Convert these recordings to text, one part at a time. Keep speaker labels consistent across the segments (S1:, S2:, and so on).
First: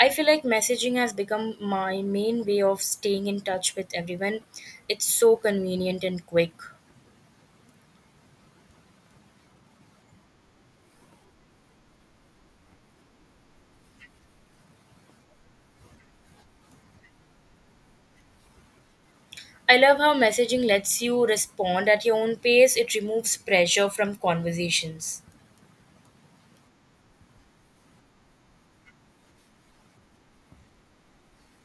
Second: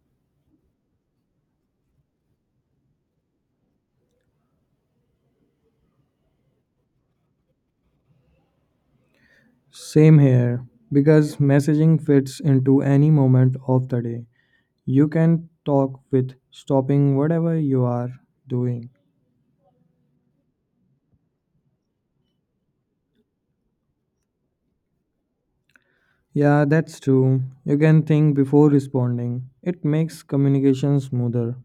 S1: I feel like messaging has become my main way of staying in touch with everyone. It's so convenient and quick.
S2: Same here, because messaging fits into any moment of the day. You can talk with stopping whatever you are doing.
S1: I love how messaging lets you respond at your own pace, it removes pressure from conversations.
S2: Yeah, that's true. You can think before responding. It makes communication smoother.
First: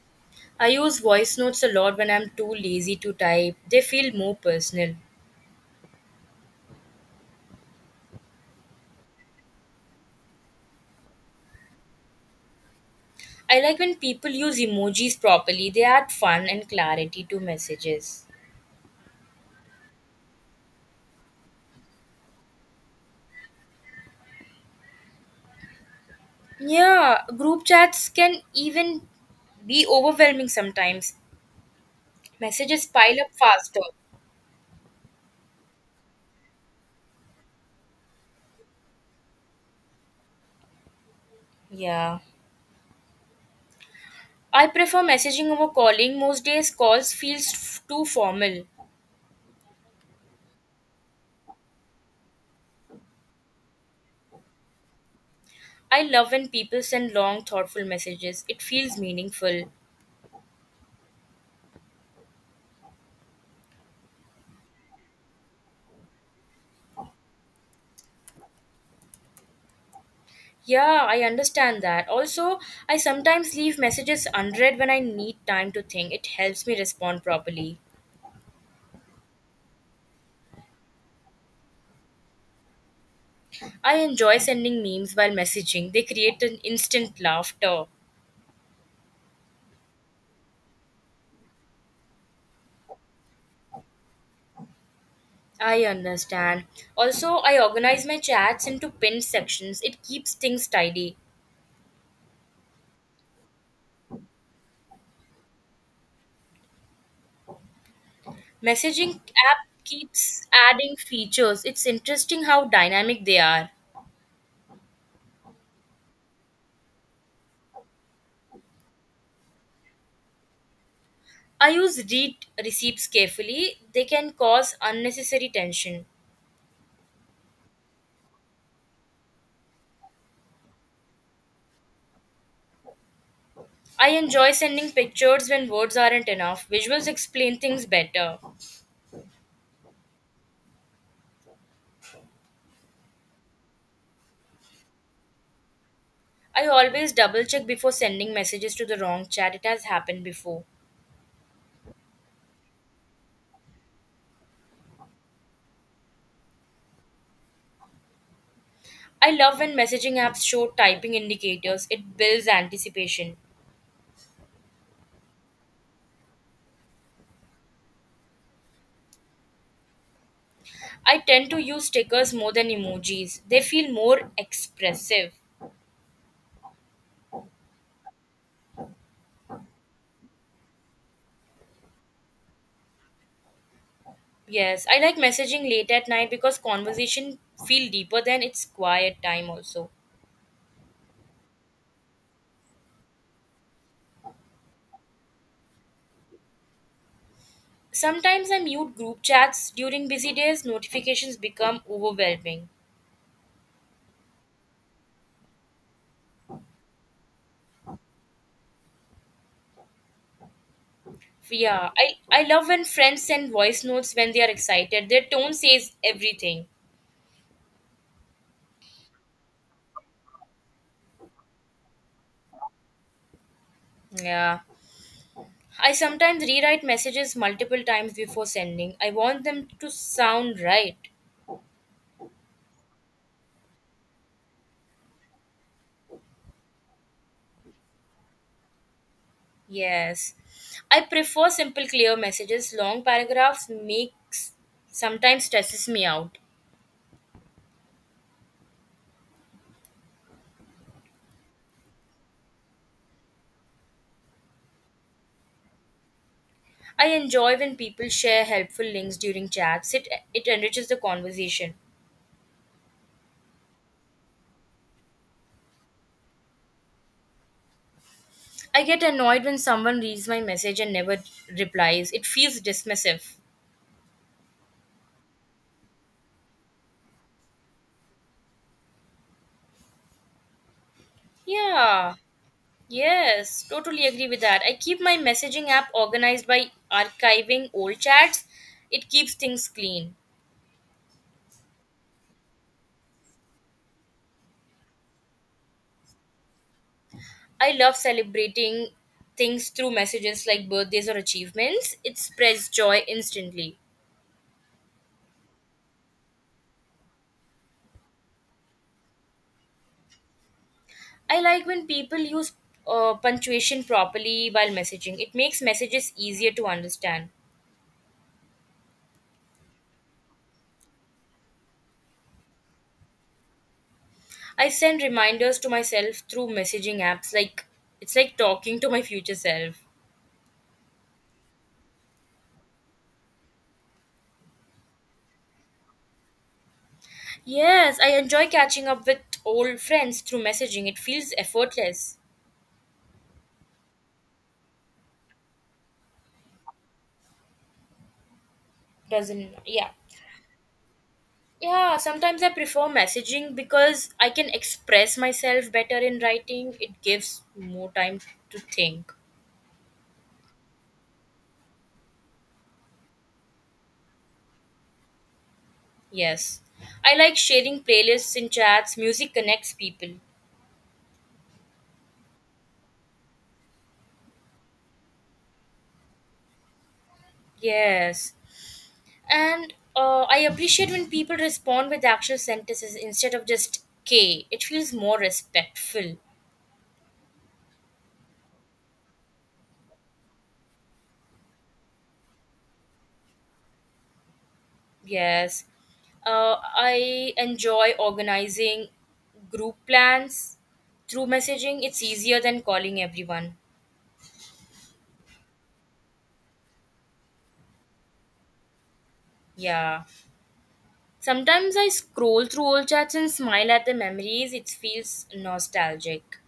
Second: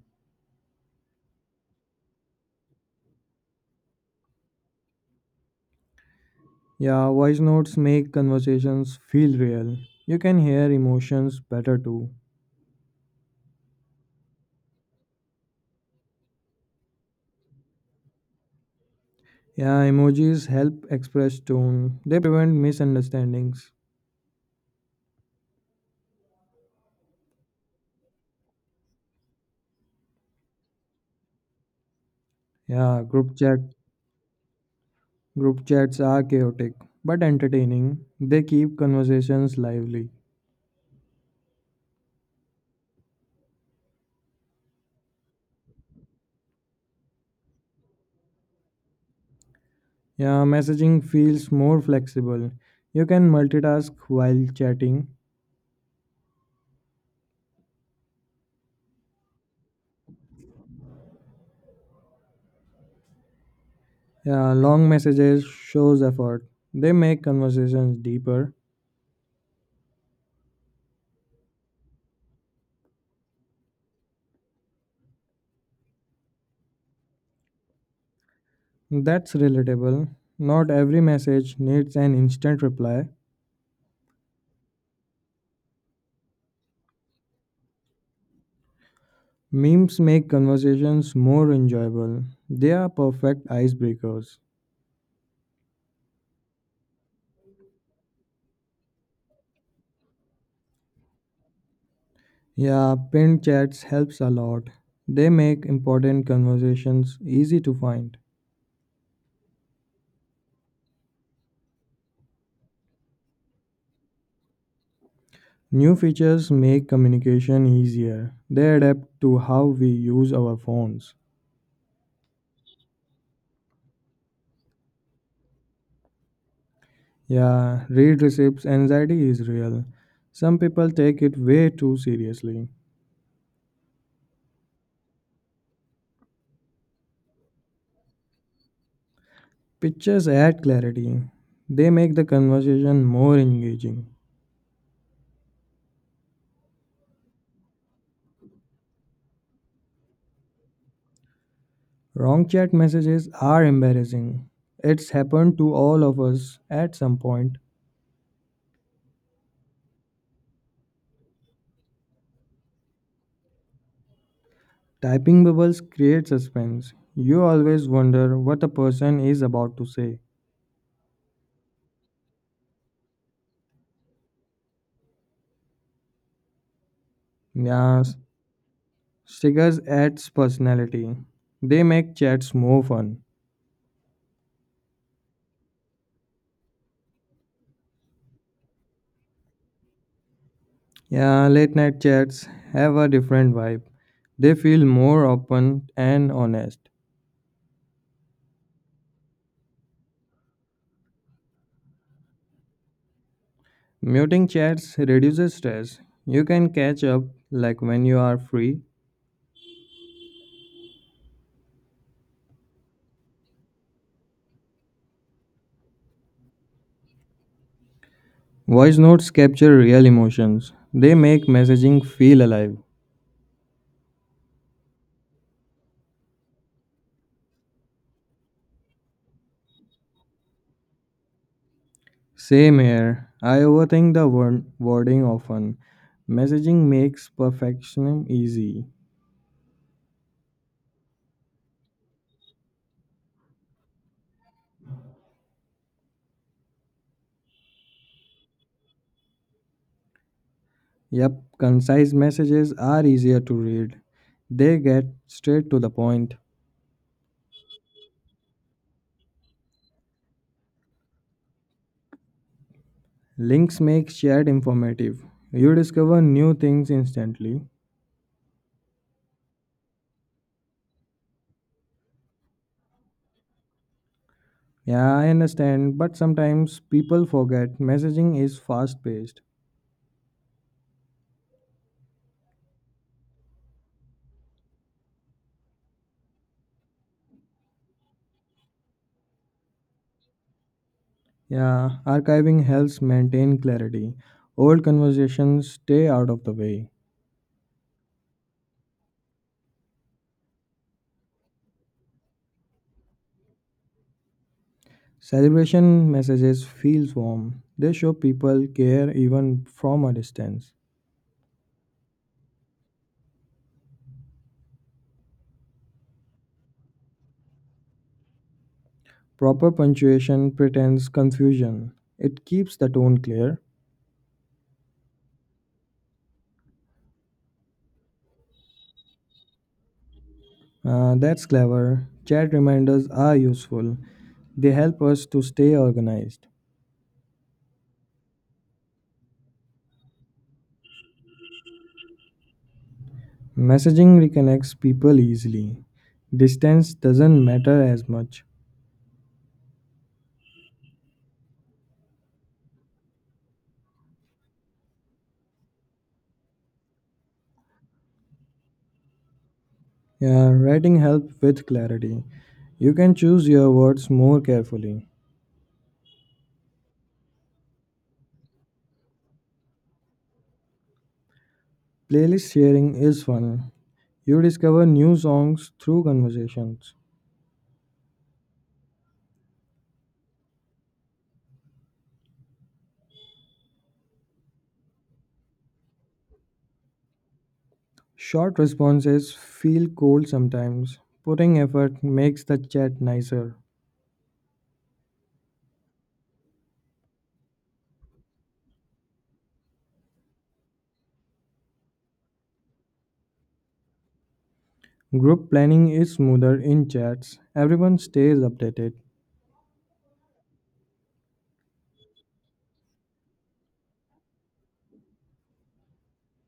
S1: I use voice notes a lot when I'm too lazy to type, they feel more personal.
S2: Yeah, voice notes make conversations feel real. You can hear emotions better too.
S1: I like when people use emojis properly, they add fun and clarity to messages.
S2: Yeah, emojis help express tone. They prevent misunderstandings.
S1: Yeah, group chats can even be overwhelming sometimes. Messages
S2: Yeah,
S1: pile up
S2: group chat
S1: faster.
S2: Group chats are chaotic but entertaining. They keep conversations lively.
S1: Yeah. I prefer messaging over calling. Most days calls feels too formal.
S2: Yeah, messaging feels more flexible. You can multitask while chatting.
S1: I love when people send long thoughtful messages. It feels meaningful.
S2: Yeah, long messages shows effort. They make conversations deeper.
S1: Yeah, I understand that. Also, I sometimes leave messages unread when I need time to think. It helps me respond properly.
S2: That's relatable. Not every message needs an instant reply.
S1: I enjoy sending memes while messaging. They create an instant laughter.
S2: Memes make conversations more enjoyable. They are perfect icebreakers.
S1: I understand. Also, I organize my chats into pinned sections. It keeps things tidy.
S2: Yeah, pinned chats helps a lot. They make important conversations easy to find.
S1: Messaging app keeps adding features. It's interesting how dynamic they are.
S2: New features make communication easier. They adapt to how we use our phones.
S1: I use read receipts carefully. They can cause unnecessary tension.
S2: Yeah, read receipts anxiety is real. Some people take it way too seriously.
S1: I enjoy sending pictures when words aren't enough. Visuals explain things better.
S2: Pictures add clarity. They make the conversation more engaging.
S1: I always double check before sending messages to the wrong chat. It has happened before.
S2: Wrong chat messages are embarrassing. It's happened to all of us at some point.
S1: I love when messaging apps show typing indicators. It builds anticipation.
S2: Typing bubbles create suspense. You always wonder what a person is about to say.
S1: I tend to use stickers more than emojis. They feel more expressive.
S2: Yes, stickers adds personality. They make chats more fun.
S1: Yes, I like messaging late at night because conversation feel deeper than it's quiet time also.
S2: Yeah, late night chats have a different vibe. They feel more open and honest.
S1: Sometimes I mute group chats during busy days, notifications become overwhelming.
S2: Muting chats reduces stress. You can catch up like when you are free.
S1: Yeah, I love when friends send voice notes when they are excited. Their tone says everything.
S2: Voice notes capture real emotions. They make messaging feel alive.
S1: Yeah. I sometimes rewrite messages multiple times before sending. I want them to sound right.
S2: Same here. I overthink the wording often. Messaging makes perfectionism easy.
S1: Yes. I prefer simple clear messages. Long paragraphs makes sometimes stresses me out.
S2: Yep, concise messages are easier to read. They get straight to the point.
S1: I enjoy when people share helpful links during chats. It enriches the conversation.
S2: Links make shared informative. You discover new things instantly.
S1: I get annoyed when someone reads my message and never replies. It feels dismissive.
S2: Yeah, I understand, but sometimes people forget messaging is fast paced.
S1: Yeah. Yes, totally agree with that. I keep my messaging app organized by archiving old chats. It keeps things clean.
S2: Yeah, archiving helps maintain clarity. Old conversations stay out of the way.
S1: I love celebrating things through messages like birthdays or achievements. It spreads joy instantly.
S2: Celebration messages feels warm. They show people care even from a distance.
S1: I like when people use punctuation properly while messaging. It makes messages easier to understand.
S2: Proper punctuation pretends confusion. It keeps the tone clear.
S1: I send reminders to myself through messaging apps like it's like talking to my future self.
S2: That's clever. Chat reminders are useful. They help us to stay organized.
S1: Yes, I enjoy catching up with old friends through messaging. It feels effortless.
S2: Messaging reconnects people easily. Distance doesn't matter as much.
S1: Doesn't yeah. Yeah, sometimes I prefer messaging because I can express myself better in writing. It gives more time to think.
S2: Yeah, writing helps with clarity. You can choose your words more carefully.
S1: Yes. I like sharing playlists in chats. Music connects people.
S2: Playlist sharing is fun. You discover new songs through conversations.
S1: Yes. And I appreciate when people respond with actual sentences instead of just K. It feels more respectful.
S2: Short responses feel cold sometimes. Putting effort makes the chat nicer.
S1: Yes. I enjoy organizing group plans through messaging. It's easier than calling everyone.
S2: Group planning is smoother in chats. Everyone stays updated.
S1: Yeah. Sometimes I scroll through old chats and smile at the memories. It feels nostalgic.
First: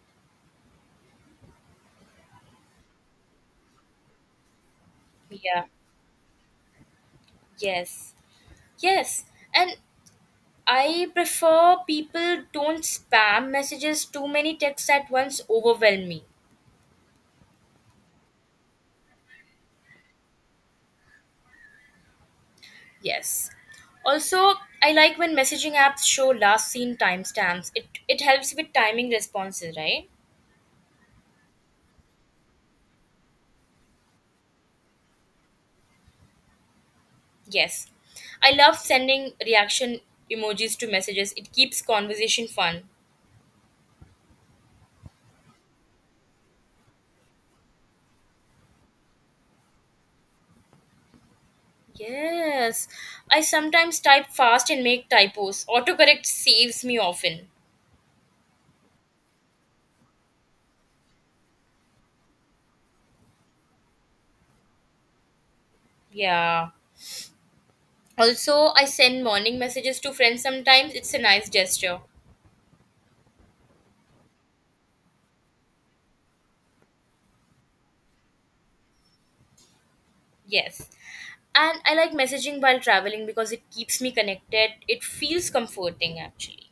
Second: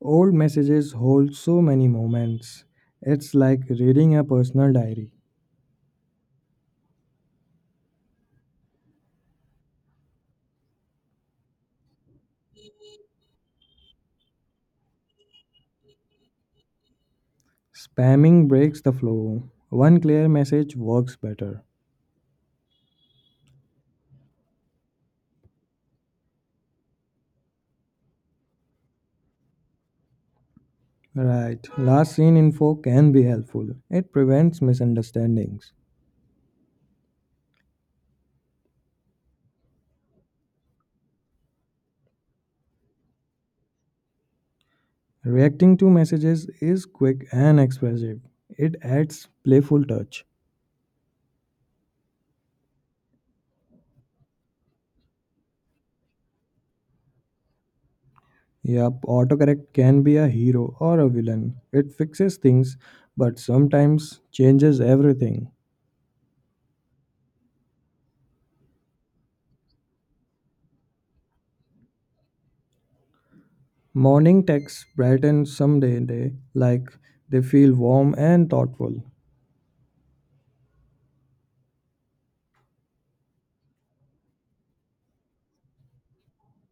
S2: Old messages hold so many moments. It's like reading a personal diary.
S1: Yeah. Yes. Yes, and I prefer people don't spam messages. Too many texts at once overwhelm me.
S2: Spamming breaks the flow. One clear message works better.
S1: Yes. Also, I like when messaging apps show last seen timestamps. It helps with timing responses, right?
S2: Right, last seen info can be helpful. It prevents misunderstandings.
S1: Yes. I love sending reaction emojis to messages. It keeps conversation fun.
S2: Reacting to messages is quick and expressive. It adds playful touch.
S1: Yes. I sometimes type fast and make typos. Autocorrect saves me often.
S2: Yup, autocorrect can be a hero or a villain. It fixes things but sometimes changes everything.
S1: Yeah. Also, I send morning messages to friends sometimes. It's a nice gesture.
S2: Morning texts brighten some day like they feel warm and thoughtful.
S1: Yes. And I like messaging while traveling because it keeps me connected. It feels comforting actually.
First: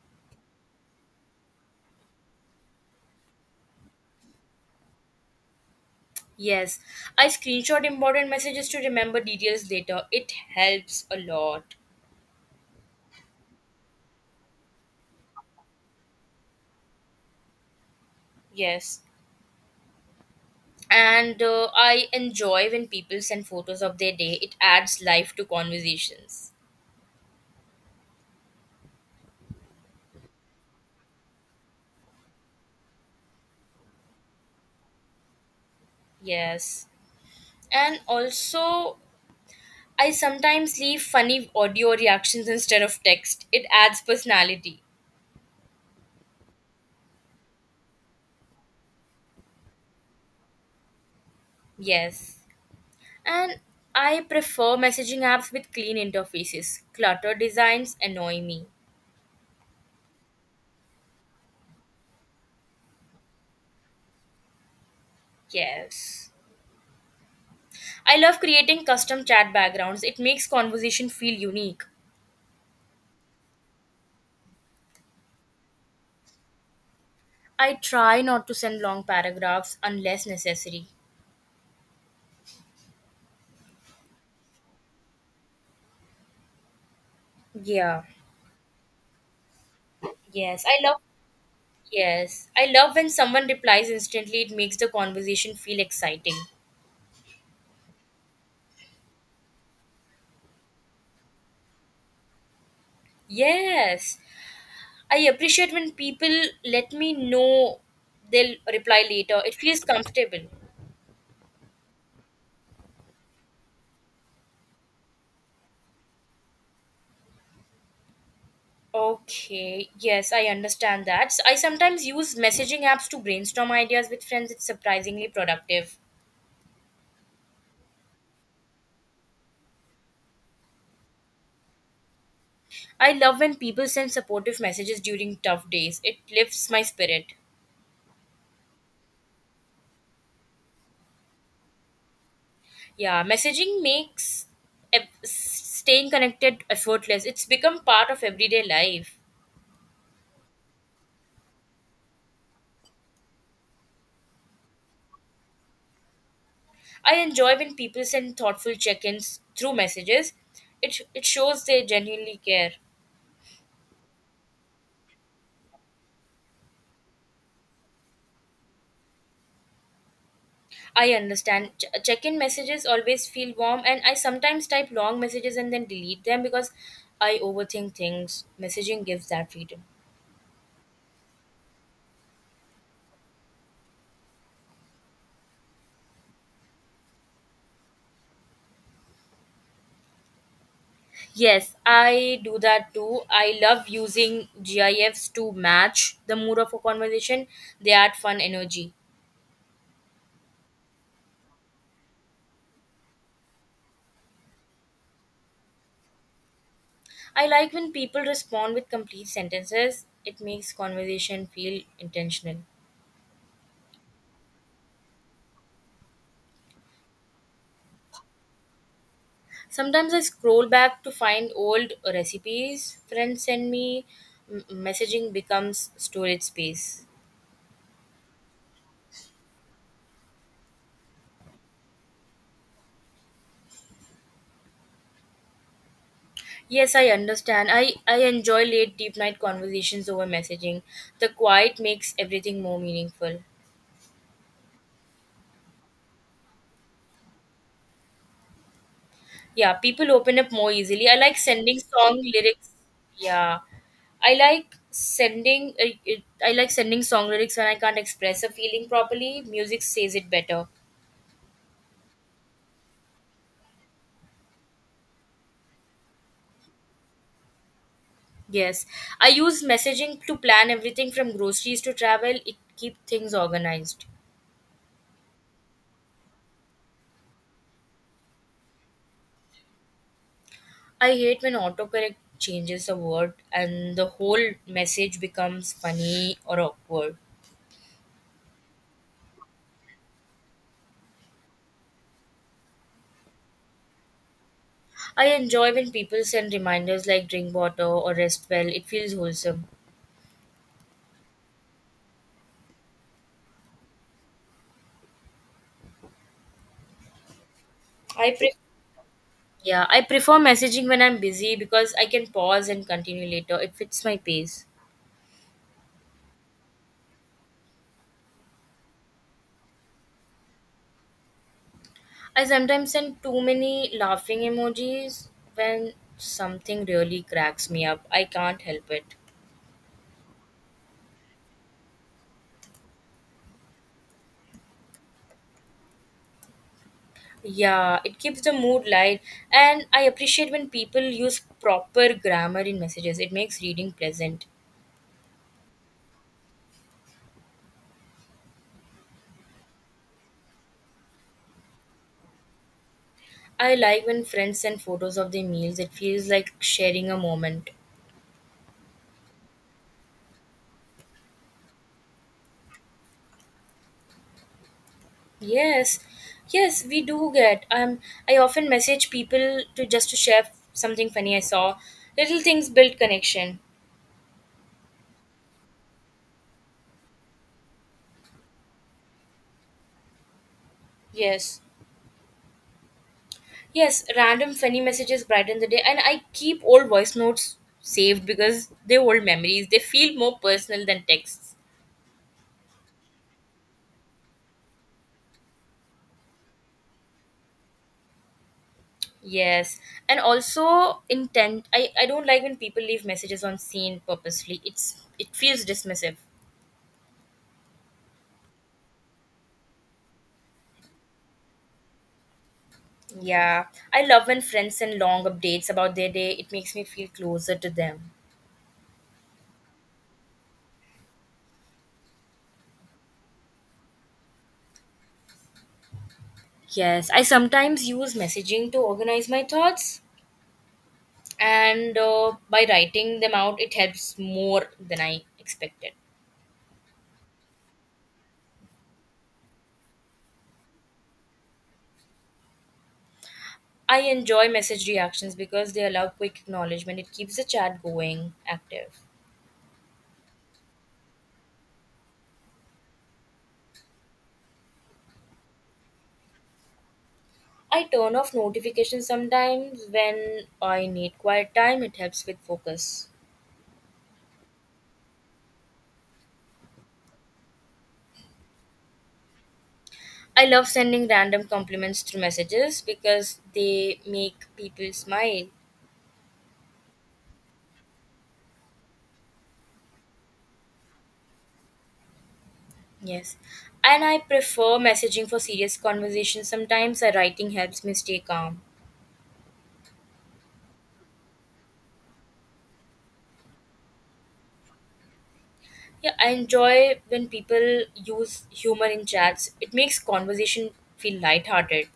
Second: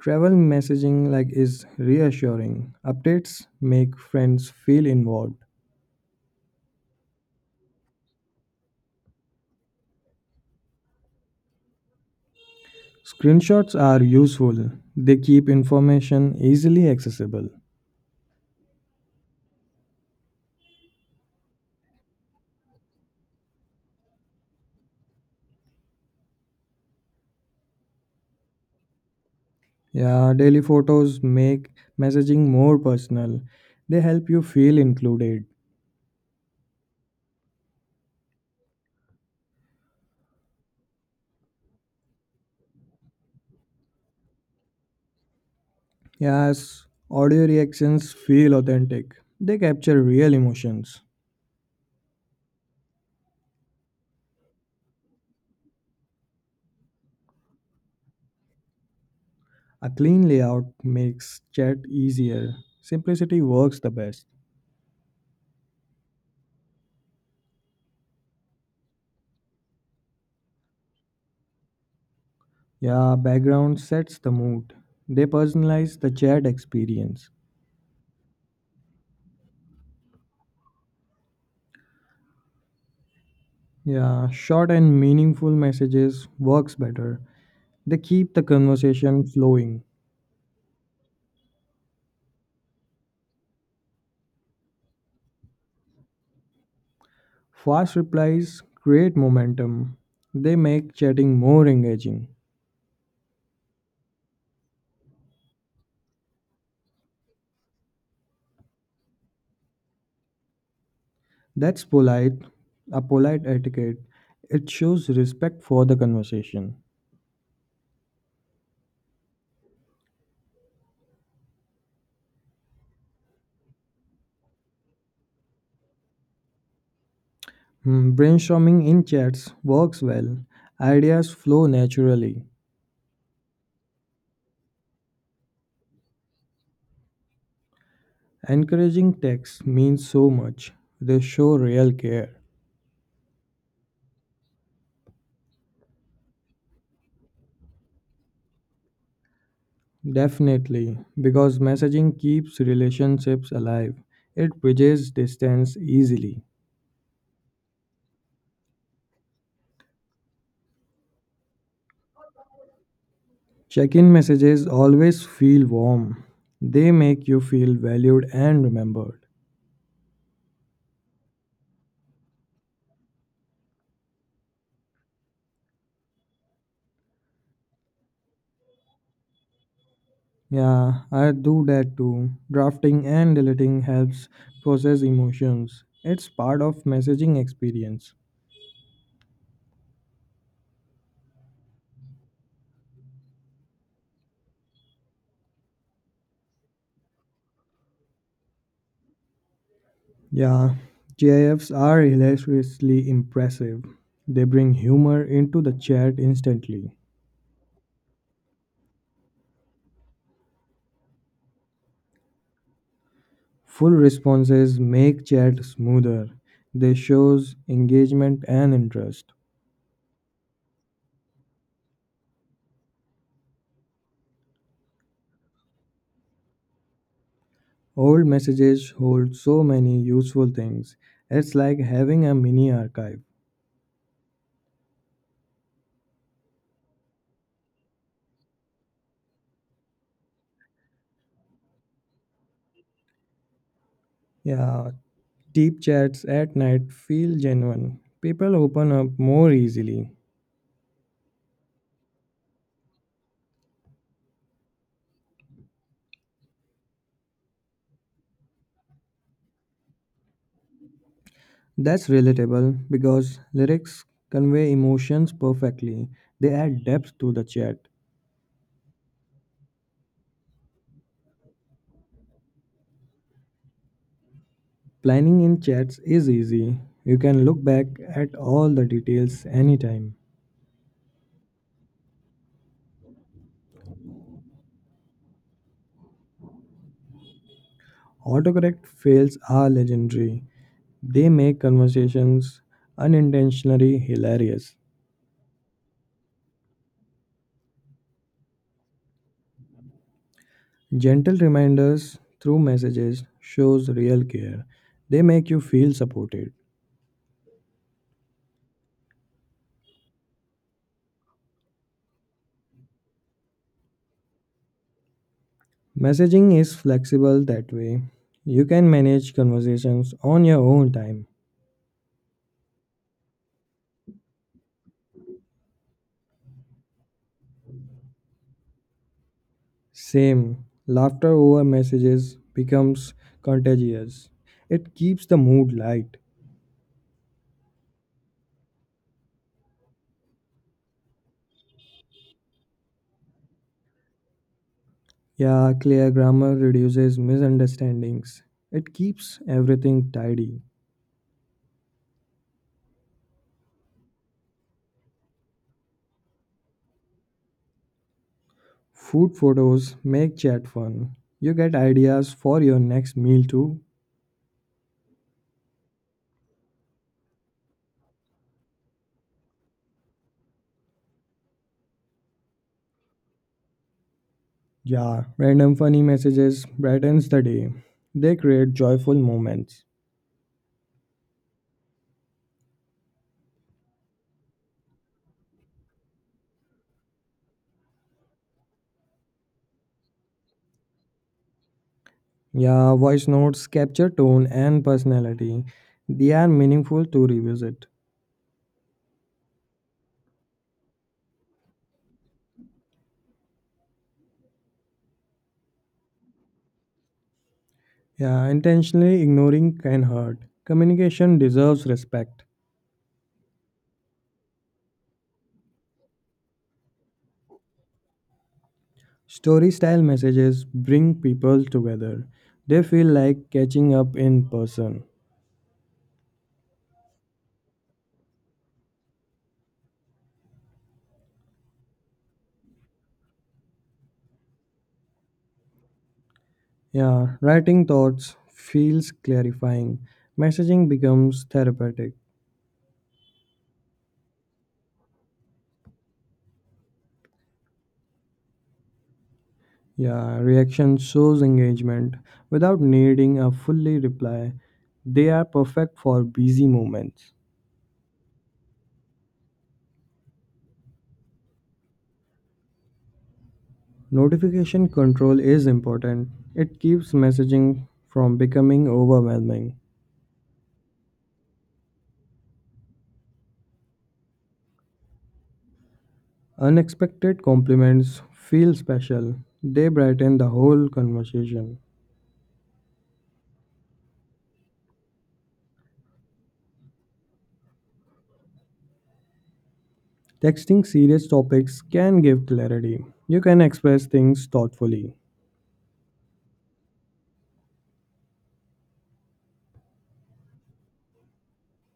S2: Travel messaging like is reassuring. Updates make friends feel involved.
S1: Yes. I screenshot important messages to remember details later. It helps a lot.
S2: Screenshots are useful. They keep information easily accessible.
S1: Yes. And I enjoy when people send photos of their day. It adds life to conversations.
S2: Yeah, daily photos make messaging more personal. They help you feel included.
S1: Yes. And also, I sometimes leave funny audio reactions instead of text. It adds personality.
S2: Yes, audio reactions feel authentic. They capture real emotions.
S1: Yes. And I prefer messaging apps with clean interfaces. Cluttered designs annoy me.
S2: A clean layout makes chat easier. Simplicity works the best.
S1: Yes. I love creating custom chat backgrounds. It makes conversation feel unique.
S2: Yeah, background sets the mood. They personalize the chat experience.
S1: I try not to send long paragraphs unless necessary.
S2: Yeah, short and meaningful messages works better. They
S1: Yeah.
S2: keep the conversation flowing.
S1: Yes, I love yes. I love when someone replies instantly. It makes the conversation feel exciting.
S2: Fast replies create momentum. They make chatting more engaging.
S1: Yes. I appreciate when people let me know they'll reply later. It feels comfortable.
S2: That's polite, a polite etiquette. It shows respect for the conversation.
S1: Okay, yes, I understand that. I sometimes use messaging apps to brainstorm ideas with friends. It's surprisingly productive.
S2: Hmm, Brainstorming in chats works well. Ideas flow naturally.
S1: I love when people send supportive messages during tough days. It lifts my spirit.
S2: Encouraging texts means so much. They show real care.
S1: Yeah, messaging makes staying connected effortless. It's become part of everyday life.
S2: Definitely, because messaging keeps relationships alive. It bridges distance easily.
S1: I enjoy when people send thoughtful check ins through messages. It shows they genuinely care.
S2: Check in messages always feel warm, they make you feel valued and remembered.
S1: I understand. Check in messages always feel warm, and I sometimes type long messages and then delete them because I overthink things. Messaging gives that freedom.
S2: Yeah, I do that too. Drafting and deleting helps process emotions, it's part of messaging experience.
S1: Yes, I do that too. I love using GIFs to match the mood of a conversation, they add fun energy.
S2: Yeah, GIFs are hilariously impressive. They bring humor into the chat instantly.
S1: I like when people respond with complete sentences, it makes conversation feel intentional.
S2: Full responses make chat smoother. They shows engagement and interest.
S1: Sometimes I scroll back to find old recipes friends send me. Messaging becomes storage space.
S2: Old messages hold so many useful things. It's like having a mini archive.
S1: Yes, I understand. I enjoy late deep night conversations over messaging. The quiet makes everything more meaningful.
S2: Yeah, deep chats at night feel genuine. People open up more
S1: Yeah, people
S2: easily.
S1: open up more easily. I like sending song lyrics. Yeah. I like sending I I like sending song lyrics when I can't express a feeling properly. Music says it better.
S2: That's relatable because lyrics convey emotions perfectly. They add depth to the chat.
S1: Yes, I use messaging to plan everything from groceries to travel. It keep things organized.
S2: Planning in chats is easy. You can look back at all the details anytime.
S1: I hate when autocorrect changes a word and the whole message becomes funny or awkward.
S2: Autocorrect fails are legendary. They make conversations unintentionally hilarious.
S1: I enjoy when people send reminders like drink water or rest well. It feels wholesome.
S2: Gentle reminders through messages shows real care. They make you feel supported.
S1: Yeah, I prefer messaging when I'm busy because I can pause and continue later. It fits my pace.
S2: Messaging is flexible that way. You can manage conversations on your own time.
S1: I sometimes send too many laughing emojis when something really cracks me up. I can't help it.
S2: Same, laughter over messages becomes contagious. It keeps the mood light.
S1: Yeah, it keeps the mood light, and I appreciate when people use proper grammar in messages. It makes reading pleasant.
S2: Yeah, clear grammar reduces misunderstandings. It keeps everything tidy.
S1: I like when friends send photos of their meals. It feels like sharing a moment.
S2: Food photos make chat fun. You get ideas for your next meal too.
S1: Yes, yes, we do get. I often message people to just to share something funny I saw. Little things build connection.
S2: Yeah, random funny messages brightens the day. They create joyful moments.
S1: Yes. Yes, random funny messages brighten the day, and I keep old voice notes saved because they're old memories. They feel more personal than texts.
S2: Yeah, voice notes capture tone and personality. They are meaningful to revisit.
S1: Yes, and also intent. I don't like when people leave messages on scene purposely. It feels dismissive.
S2: Yeah, intentionally ignoring can hurt. Communication deserves respect.
S1: Yeah, I love when friends send long updates about their day. It makes me feel closer to them.
S2: Story style messages bring people together. They feel like catching up in person.
S1: Yes, I sometimes use messaging to organize my thoughts, and by writing them out, it helps more than I expected.
S2: Yeah, writing thoughts feels clarifying. Messaging becomes therapeutic.
S1: I enjoy message reactions because they allow quick acknowledgement. It keeps the chat going active.
S2: Yeah, reaction shows engagement without needing a fully reply. They are perfect for busy moments.
S1: I turn off notifications sometimes when I need quiet time. It helps with focus.
S2: Notification control is important. It keeps messaging from becoming overwhelming.
S1: I love sending random compliments through messages because they make people smile.
S2: Unexpected compliments feel special. They brighten the whole conversation.
S1: Yes. And I prefer messaging for serious conversations sometimes. Writing helps me stay calm.
S2: Texting serious topics can give clarity. You can express things thoughtfully.
S1: Yeah, I enjoy when people use humor in chats. It makes conversation feel lighthearted.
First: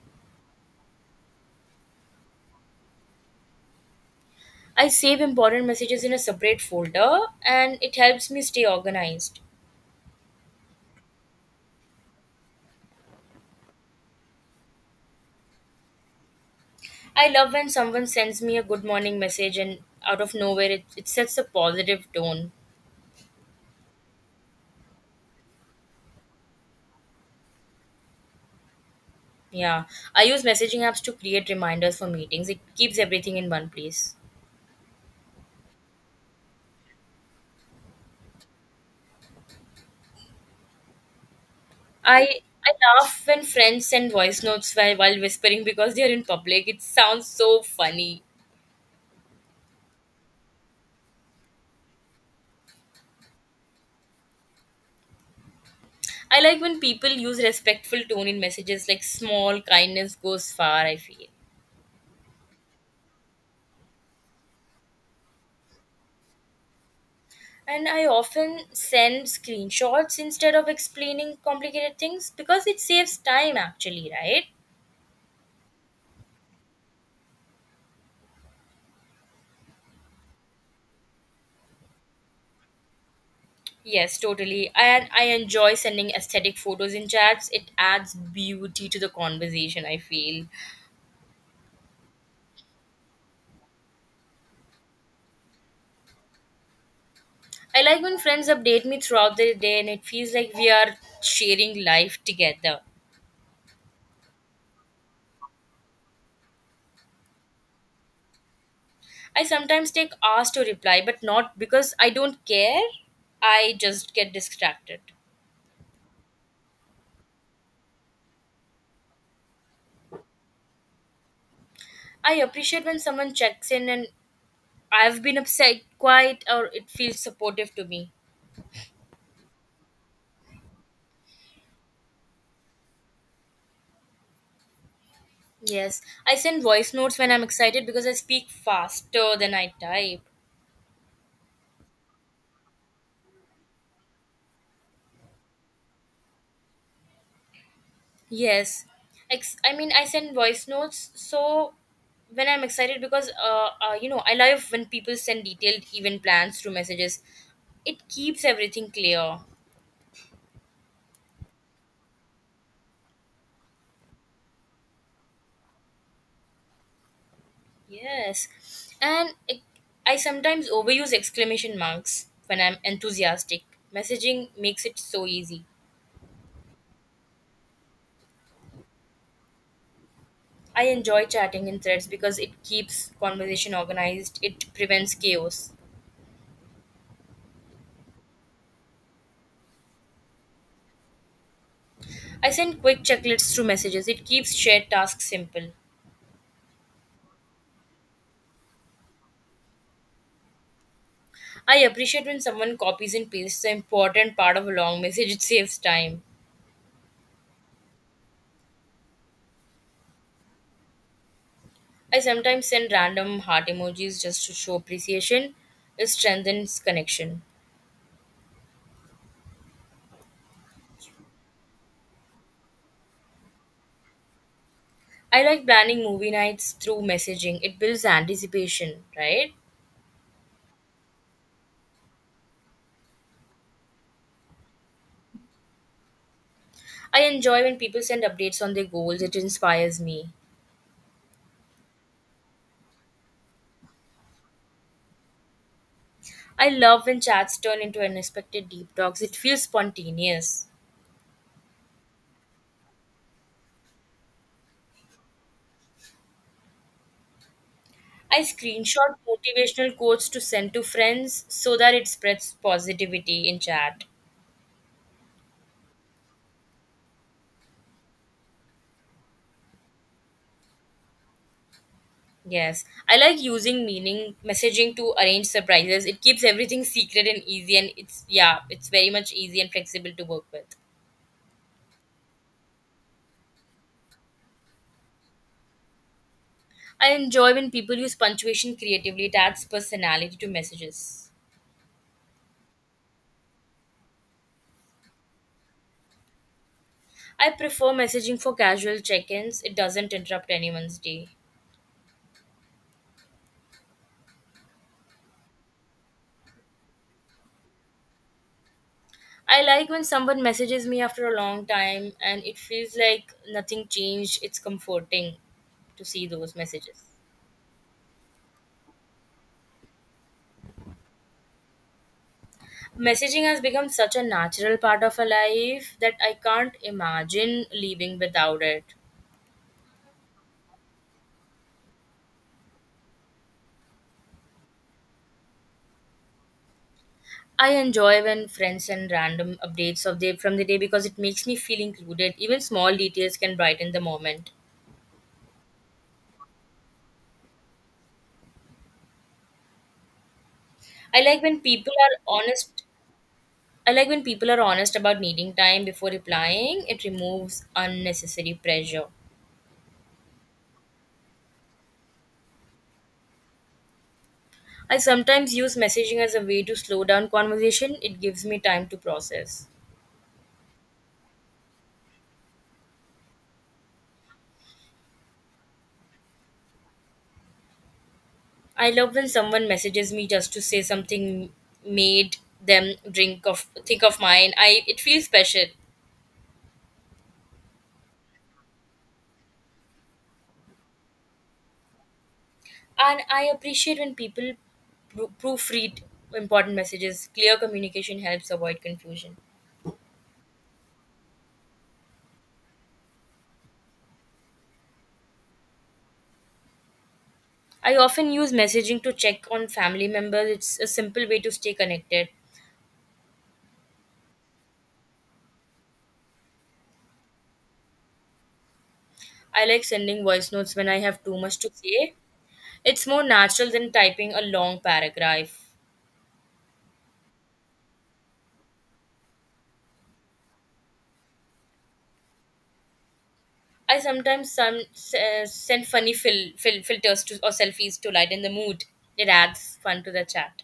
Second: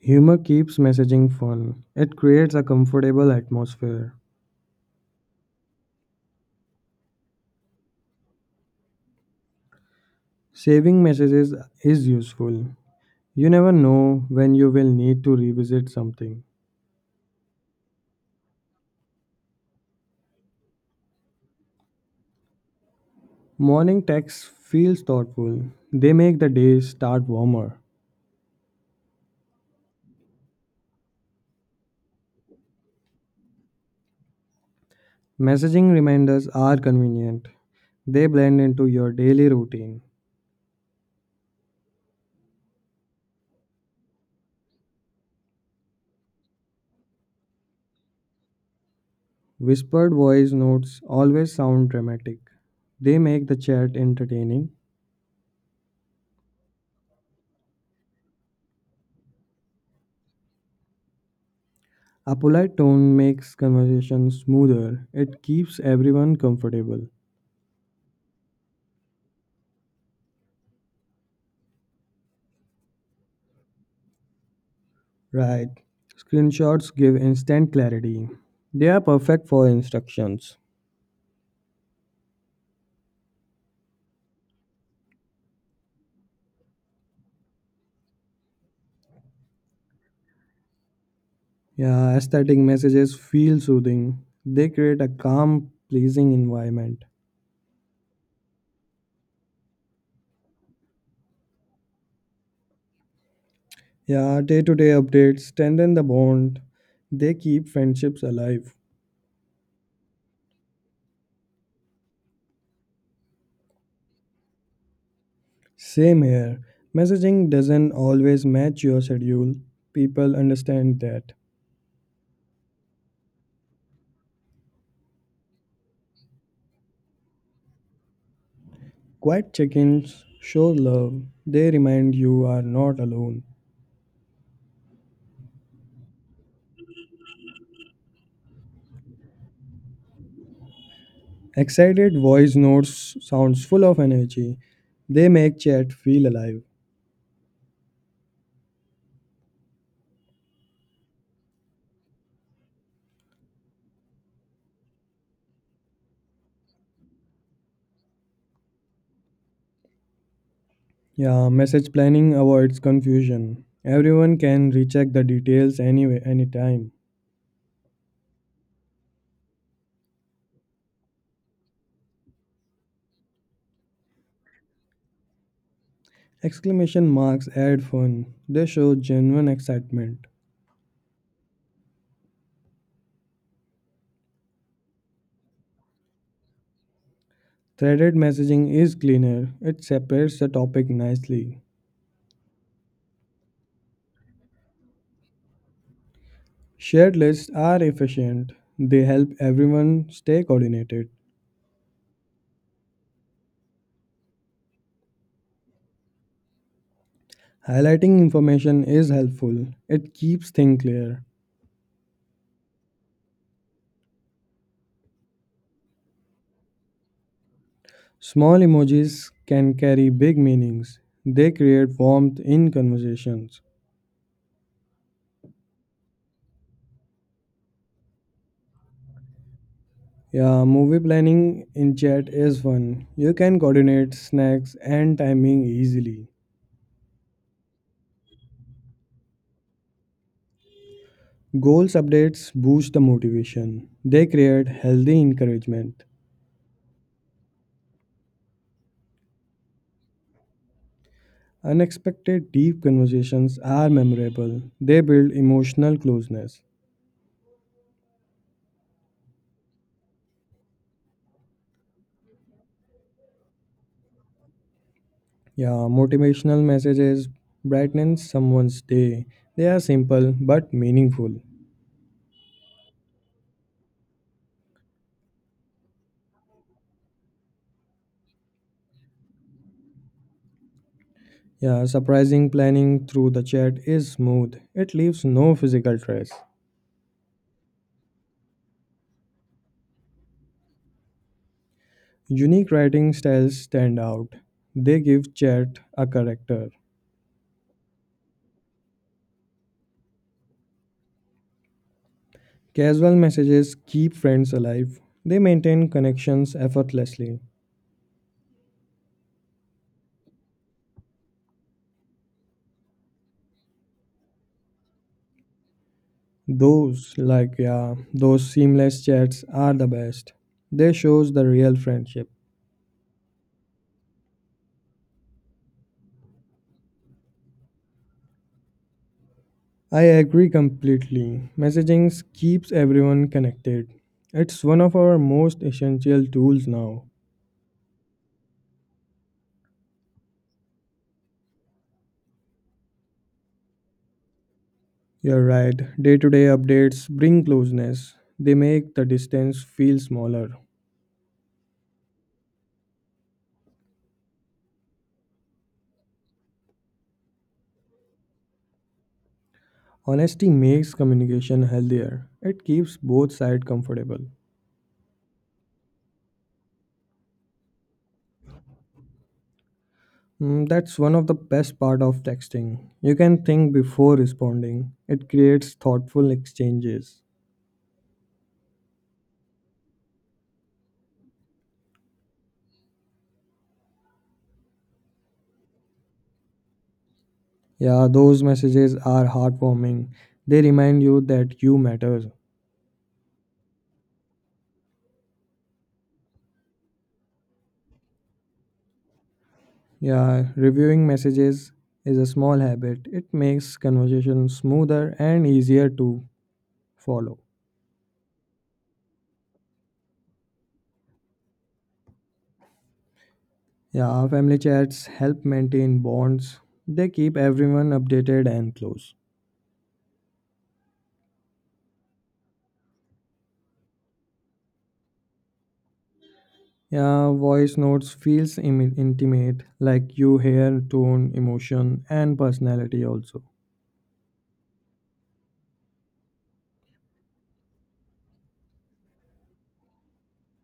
S2: Humor keeps messaging fun. It creates a comfortable atmosphere.
S1: I save important messages in a separate folder and it helps me stay organized.
S2: Saving messages is useful. You never know when you will need to revisit something.
S1: I love when someone sends me a good morning message and out of nowhere it sets a positive tone.
S2: Morning texts feels thoughtful. They make the day start warmer.
S1: Yeah. I use messaging apps to create reminders for meetings. It keeps everything in one place.
S2: Messaging reminders are convenient. They blend into your daily routine.
S1: I I laugh when friends send voice notes while whispering because they're in public. It sounds so funny.
S2: Whispered voice notes always sound dramatic. They make the chat entertaining.
S1: I like when people use respectful tone in messages like small kindness goes far, I feel.
S2: A polite tone makes conversation smoother. It keeps everyone comfortable.
S1: And I often send screenshots instead of explaining complicated things because it saves time actually, right?
S2: Right. Screenshots give instant clarity. They are perfect for instructions.
S1: Yes, totally. And I enjoy sending aesthetic photos in chats. It adds beauty to the conversation, I feel.
S2: Yeah, aesthetic messages feel soothing. They create a calm, pleasing environment.
S1: I like when friends update me throughout the day and it feels like we are sharing life together.
S2: Yeah, day to day updates strengthen the bond. They keep friendships alive.
S1: I sometimes take hours to reply, but not because I don't care. I just get distracted.
S2: Same here. Messaging doesn't always match your schedule. People understand that.
S1: I appreciate when someone checks in and I've been upset quite or it feels supportive to me.
S2: Quiet check ins show love. They remind you are not alone.
S1: Yes, I send voice notes when I'm excited because I speak faster than I type.
S2: Excited voice notes sounds full of energy. They make chat feel alive.
S1: Yes. I mean, I send voice notes so when I'm excited because, I love when people send detailed event plans through messages. It keeps everything clear.
S2: Yeah, message planning avoids confusion. Everyone can recheck the details anyway anytime.
S1: Yes. And it, I sometimes overuse exclamation marks when I'm enthusiastic. Messaging makes it so easy.
S2: Exclamation marks add fun. They show genuine excitement.
S1: I enjoy chatting in threads because it keeps conversation organized, it prevents chaos.
S2: Threaded messaging is cleaner. It separates the topic nicely.
S1: I send quick checklists through messages, it keeps shared tasks simple.
S2: Shared lists are efficient. They help everyone stay coordinated.
S1: I appreciate when someone copies and pastes the important part of a long message, it saves time.
S2: Highlighting information is helpful. It keeps things clear.
S1: I sometimes send random heart emojis just to show appreciation. It strengthens connection.
S2: Small emojis can carry big meanings. They create warmth in conversations.
S1: I like planning movie nights through messaging. It builds anticipation, right?
S2: Yeah, movie planning in chat is fun. You can coordinate snacks and timing easily.
S1: I enjoy when people send updates on their goals. It inspires me.
S2: Goals updates boost the motivation. They create healthy encouragement.
S1: I love when chats turn into unexpected deep talks. It feels spontaneous.
S2: Unexpected deep conversations are memorable. They build emotional closeness.
S1: I screenshot motivational quotes to send to friends so that it spreads positivity in chat.
S2: Yeah, motivational messages brighten someone's day. They are simple but meaningful.
S1: Yes, I like using meaning messaging to arrange surprises. It keeps everything secret and easy, and it's very much easy and flexible to work with.
S2: Yeah, surprising planning through the chat is smooth. It leaves no physical trace.
S1: I enjoy when people use punctuation creatively. It adds personality to messages.
S2: Unique writing styles stand out. They give chat a character.
S1: I prefer messaging for casual check ins, it doesn't interrupt anyone's day.
S2: Casual messages keep friends alive. They maintain connections effortlessly.
S1: I like when someone messages me after a long time and it feels like nothing changed. It's comforting to see those messages.
S2: Those like yeah, those seamless chats are the best. They shows the real friendship.
S1: Messaging has become such a natural part of our life that I can't imagine living without it.
S2: I agree completely. Messaging keeps everyone connected. It's one of our most essential tools now.
S1: I enjoy when friends send random updates of the from the day because it makes me feel included. Even small details can brighten the moment.
S2: You're right. Day to day updates bring closeness, they make the distance feel smaller.
S1: I like when people are honest. I like when people are honest about needing time before replying. It removes unnecessary pressure.
S2: Honesty makes communication healthier, it keeps both sides comfortable.
S1: I sometimes use messaging as a way to slow down conversation. It gives me time to process.
S2: Mm, that's one of the best part of texting. You can think before responding. It creates thoughtful exchanges.
S1: I love when someone messages me just to say something made them drink of think of mine. I It feels special,
S2: Yeah, those messages are heartwarming. They remind you that you matter.
S1: and I appreciate when people proofread important messages. Clear communication helps avoid confusion.
S2: Yeah, reviewing messages is a small habit. It makes conversation smoother and easier to follow.
S1: I often use messaging to check on family members. It's a simple way to stay connected.
S2: Yeah, family chats help maintain bonds. They keep everyone updated and close.
S1: I like sending voice notes when I have too much to say. It's more natural than typing a long paragraph.
S2: Yeah, voice notes feels intimate, like you hear tone, emotion, and personality also.
S1: I sometimes send funny filters to, or selfies to lighten the mood. It adds fun to the chat.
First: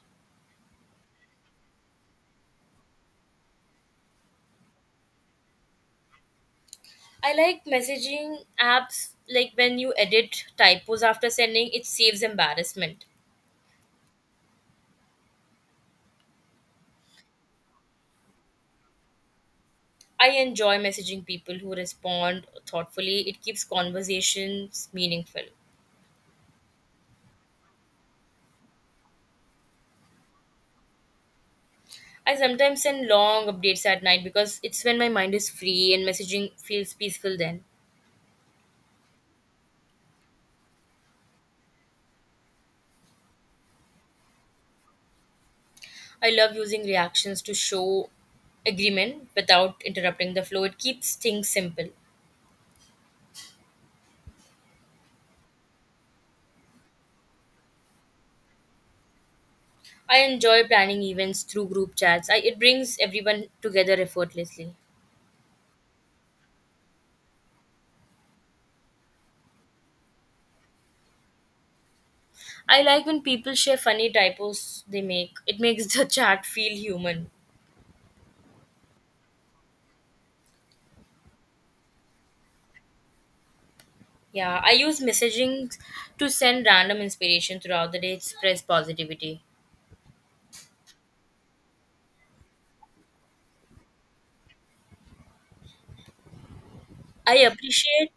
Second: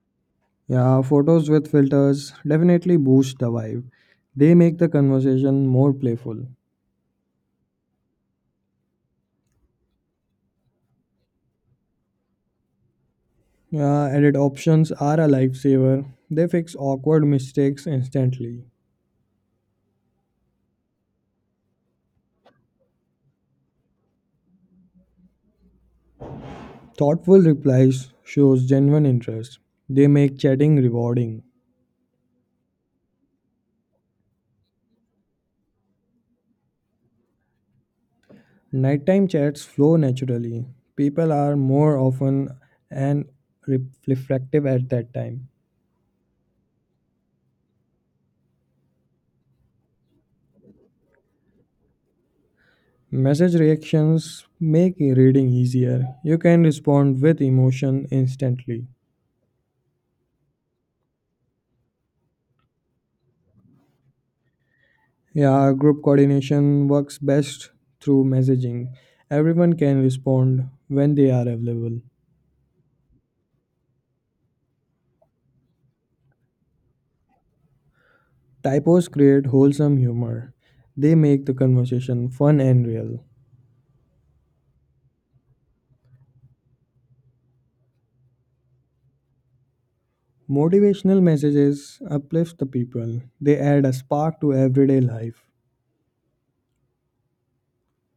S2: Yeah, photos with filters definitely boost the vibe. They make the conversation more playful.
S1: I like messaging apps like when you edit typos after sending, it saves embarrassment.
S2: Yeah, edit options are a lifesaver. They fix awkward mistakes instantly.
S1: I enjoy messaging people who respond thoughtfully. It keeps conversations meaningful.
S2: Thoughtful replies shows genuine interest. They make chatting rewarding.
S1: I sometimes send long updates at night because it's when my mind is free and messaging feels peaceful then.
S2: Nighttime chats flow naturally. People are more often and re- reflective at that time.
S1: I love using reactions to show agreement without interrupting the flow. It keeps things simple.
S2: Message reactions make reading easier. You can respond with emotion instantly.
S1: I enjoy planning events through group chats. It brings everyone together effortlessly.
S2: Yeah, group coordination works best through messaging. Everyone can respond when they are available.
S1: I like when people share funny typos they make. It makes the chat feel human.
S2: Typos create wholesome humor. They make the conversation fun and real.
S1: Yeah, I use messaging to send random inspiration throughout the day, express positivity.
S2: Motivational messages uplift the people. They add a spark to everyday life.
S1: I appreciate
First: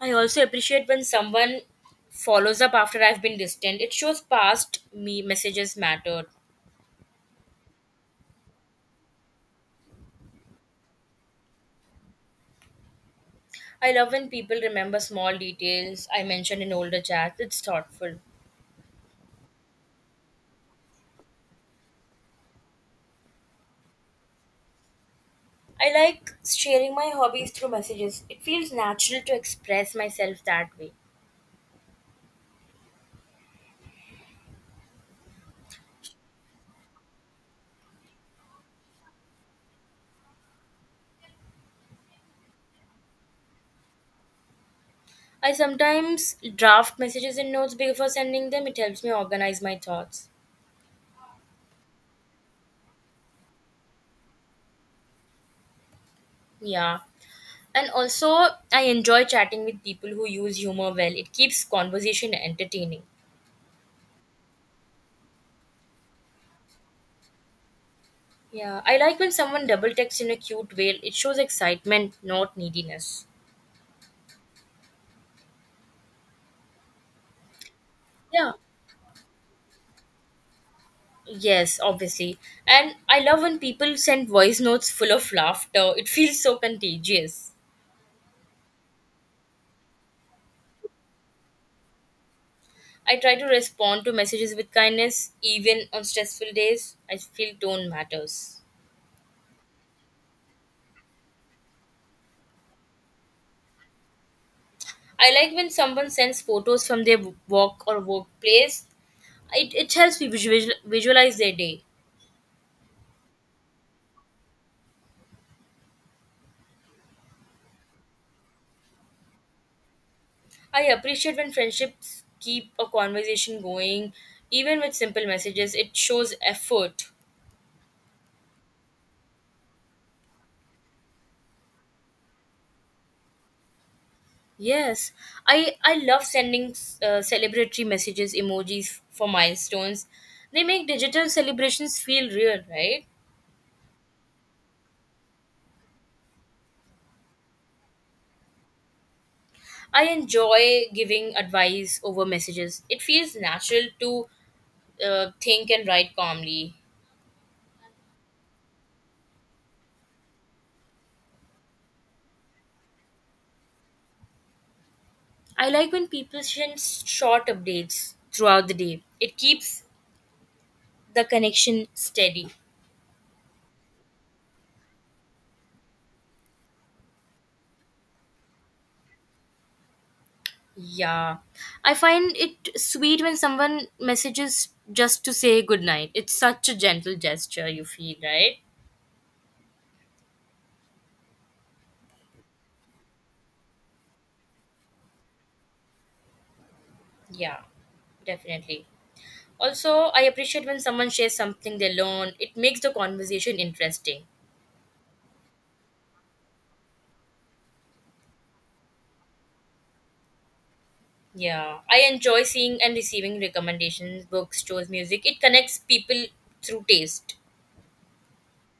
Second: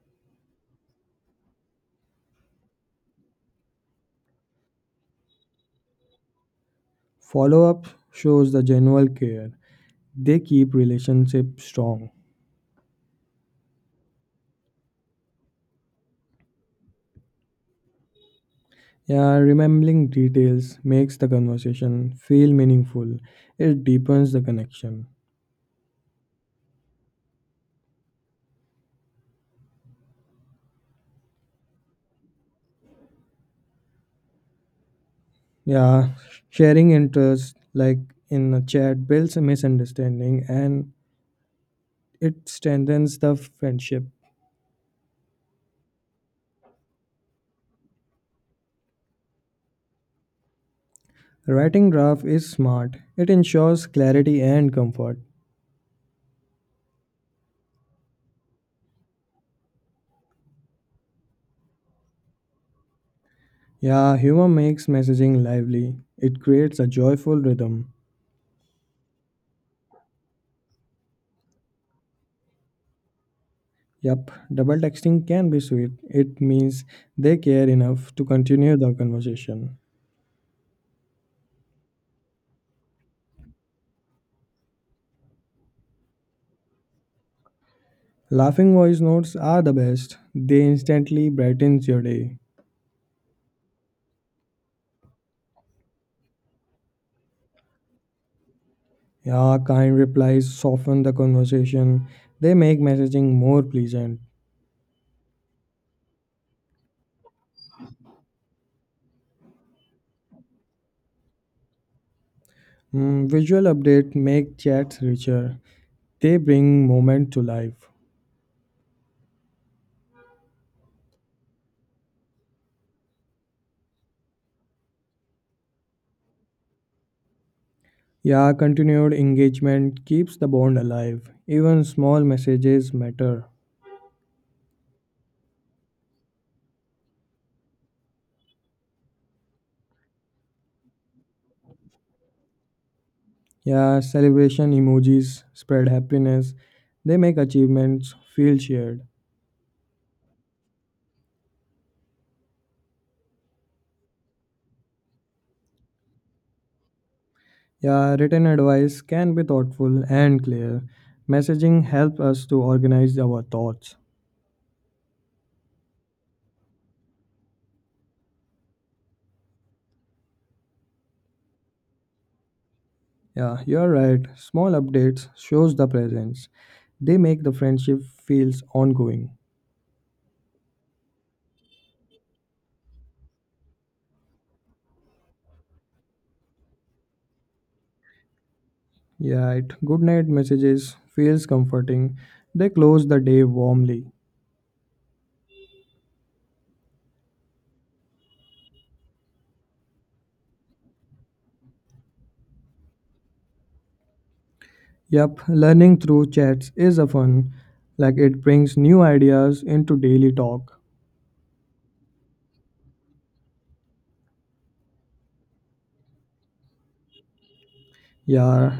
S1: I also appreciate when someone follows up after I've been distant. It shows past me messages mattered.
S2: Follow-up shows the genuine care. They keep relationships strong.
S1: I love when people remember small details I mentioned in older chats. It's thoughtful.
S2: Yeah, remembering details makes the conversation feel meaningful. It deepens the connection.
S1: I like sharing my hobbies through messages. It feels natural to express myself that way.
S2: Yeah, sharing interests like in a chat builds a misunderstanding and it strengthens the friendship.
S1: I sometimes draft messages and notes before sending them. It helps me organize my thoughts.
S2: Writing draft is smart. It ensures clarity and comfort.
S1: Yeah. And also, I enjoy chatting with people who use humor well. It keeps conversation entertaining.
S2: Yeah, humor makes messaging lively. It creates a joyful rhythm.
S1: Yeah. I like when someone double texts in a cute way. It shows excitement, not neediness.
S2: Yup, double texting can be sweet. It means they care enough to
S1: Yeah.
S2: continue the conversation.
S1: Yes, obviously. And I love when people send voice notes full of laughter. It feels so contagious.
S2: Laughing voice notes are the best. They instantly brightens your day.
S1: I try to respond to messages with kindness, even on stressful days. I feel tone matters.
S2: Yeah, kind replies soften the conversation. They make messaging more pleasant.
S1: I like when someone sends photos from their work or workplace. It helps me visualize their day.
S2: Mm, visual update make chats richer. They bring moment to life.
S1: I appreciate when friendships keep a conversation going, even with simple messages. It shows effort.
S2: Yeah, continued engagement keeps the bond alive. Even small messages matter.
S1: Yes, I love sending celebratory messages, emojis for milestones. They make digital celebrations feel real, right?
S2: Yeah, celebration emojis spread happiness. They make achievements feel shared.
S1: I enjoy giving advice over messages. It feels natural to think and write calmly.
S2: Yeah, written advice can be thoughtful and clear. Messaging helps us to organize our thoughts.
S1: I like when people send short updates throughout the day. It keeps the connection steady.
S2: Yeah, you're right. Small updates shows the presence. They make the friendship feels ongoing.
S1: Yeah. I find it sweet when someone messages just to say good night. It's such a gentle gesture, you feel, right?
S2: Yeah, it good night messages feels comforting. They close the day warmly.
S1: Yeah, definitely. Also, I appreciate when someone shares something they learn. It makes the conversation interesting.
S2: Yep, learning through chats is a fun, like it brings new ideas into daily talk.
S1: Yeah, I enjoy seeing and receiving recommendations, books, shows, music. It connects people through taste.
S2: Yeah,